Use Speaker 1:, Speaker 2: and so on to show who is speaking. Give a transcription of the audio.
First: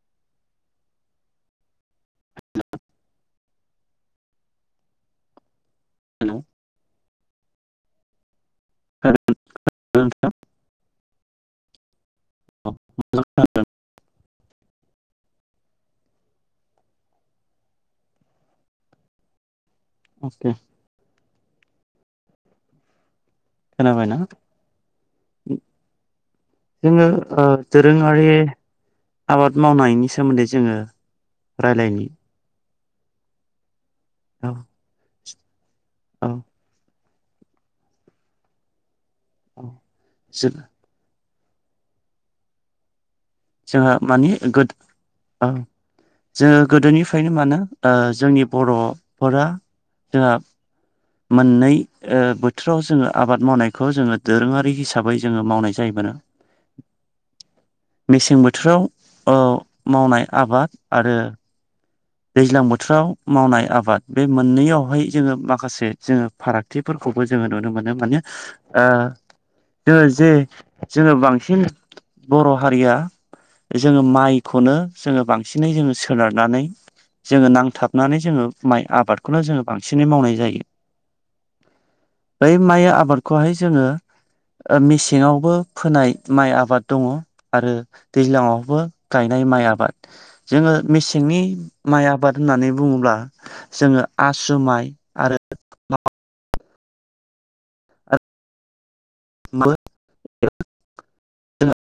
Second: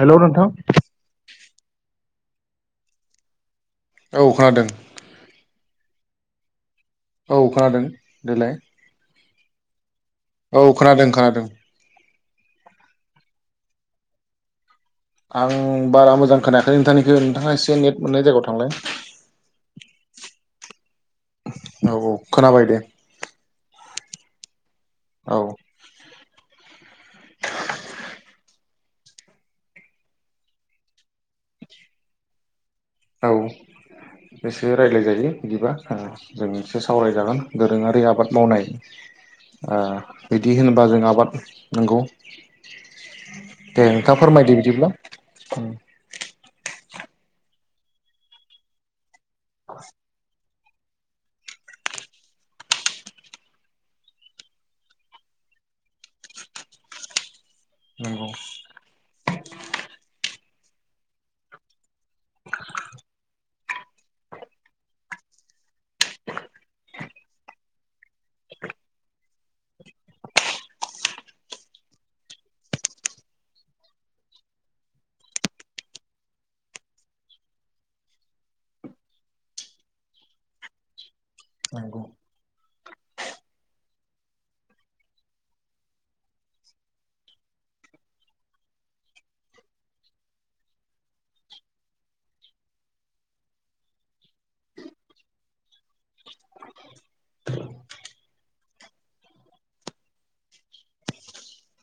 Speaker 1: Hello नोंथां । औ खोनादों
Speaker 2: हेलौ
Speaker 1: औ खोनादों देलाय
Speaker 2: खोनादोंना नोंथां
Speaker 1: औ खोनादों खोना दों
Speaker 2: [unintelligible]
Speaker 1: आं बारा मोजां खोनायाखै नोंथांनिखौ नोंथाङा एसे नेट मोननाय जायगायाव थांलाय ।
Speaker 2: अके
Speaker 1: औ औ खोनाबाय दे
Speaker 2: खोनाबायना?
Speaker 1: औ
Speaker 2: जोङो ओ दोरोङारि आबाद मावनायनि सोमोन्दै जोङो रायलायनि
Speaker 1: औ
Speaker 2: औ
Speaker 1: गोसो रायलाय जायो। बिदिबा ओ
Speaker 2: औ
Speaker 1: जों एसे सावरायजागोन दोरोङारि आबाद मावनाय।
Speaker 2: औ
Speaker 1: ओ बिदि होनोबा जों आबाद नंगौ दे
Speaker 2: जोंहा
Speaker 1: नोंथाङा
Speaker 2: मानि
Speaker 1: फोरमायदो
Speaker 2: गोद
Speaker 1: बिदिब्ला
Speaker 2: ओं जोंङो गोदोनि फायनो मानो ओ जोंनि बर' फोरा जोंहा मोननै ओ बोथोराव जोंङो आबाद मावनायखौ जोंङो दोरोङारि हिसाबै जोंङो मावनाय जायोमोनओ
Speaker 1: नंगौ
Speaker 2: मेसें बोथोराव ओ मावनाय आबाद आरो दैज्लां बोथोराव मावनाय आबाद बे मोननैयावहाय जोंङो माखासे जोंङो फारागथिफोरखौबो जोंङो नुनो मोनो माने ओ जोंङो जे जोंङो बांसिन बर' हारिया जोंङो माइखौनो जोङो बांसिनै जोंङो सोनारनानै जोंङो नांथाबनानै जोंङो माइ आबादखौनो जोंङो बांसिनै मावनाय जायो
Speaker 1: नंगौ
Speaker 2: बै माइ आबादखौहाय जोंङो ओ मेसेंआवबो फोनाय माइ आबाद दङ आरो दैज्लाङावबो गायनाय माइ आबाद जोंङो मेसेंनि माइ आबाद होननानै बुङोब्ला जोंङो आसु माइ आरो [unintelligible]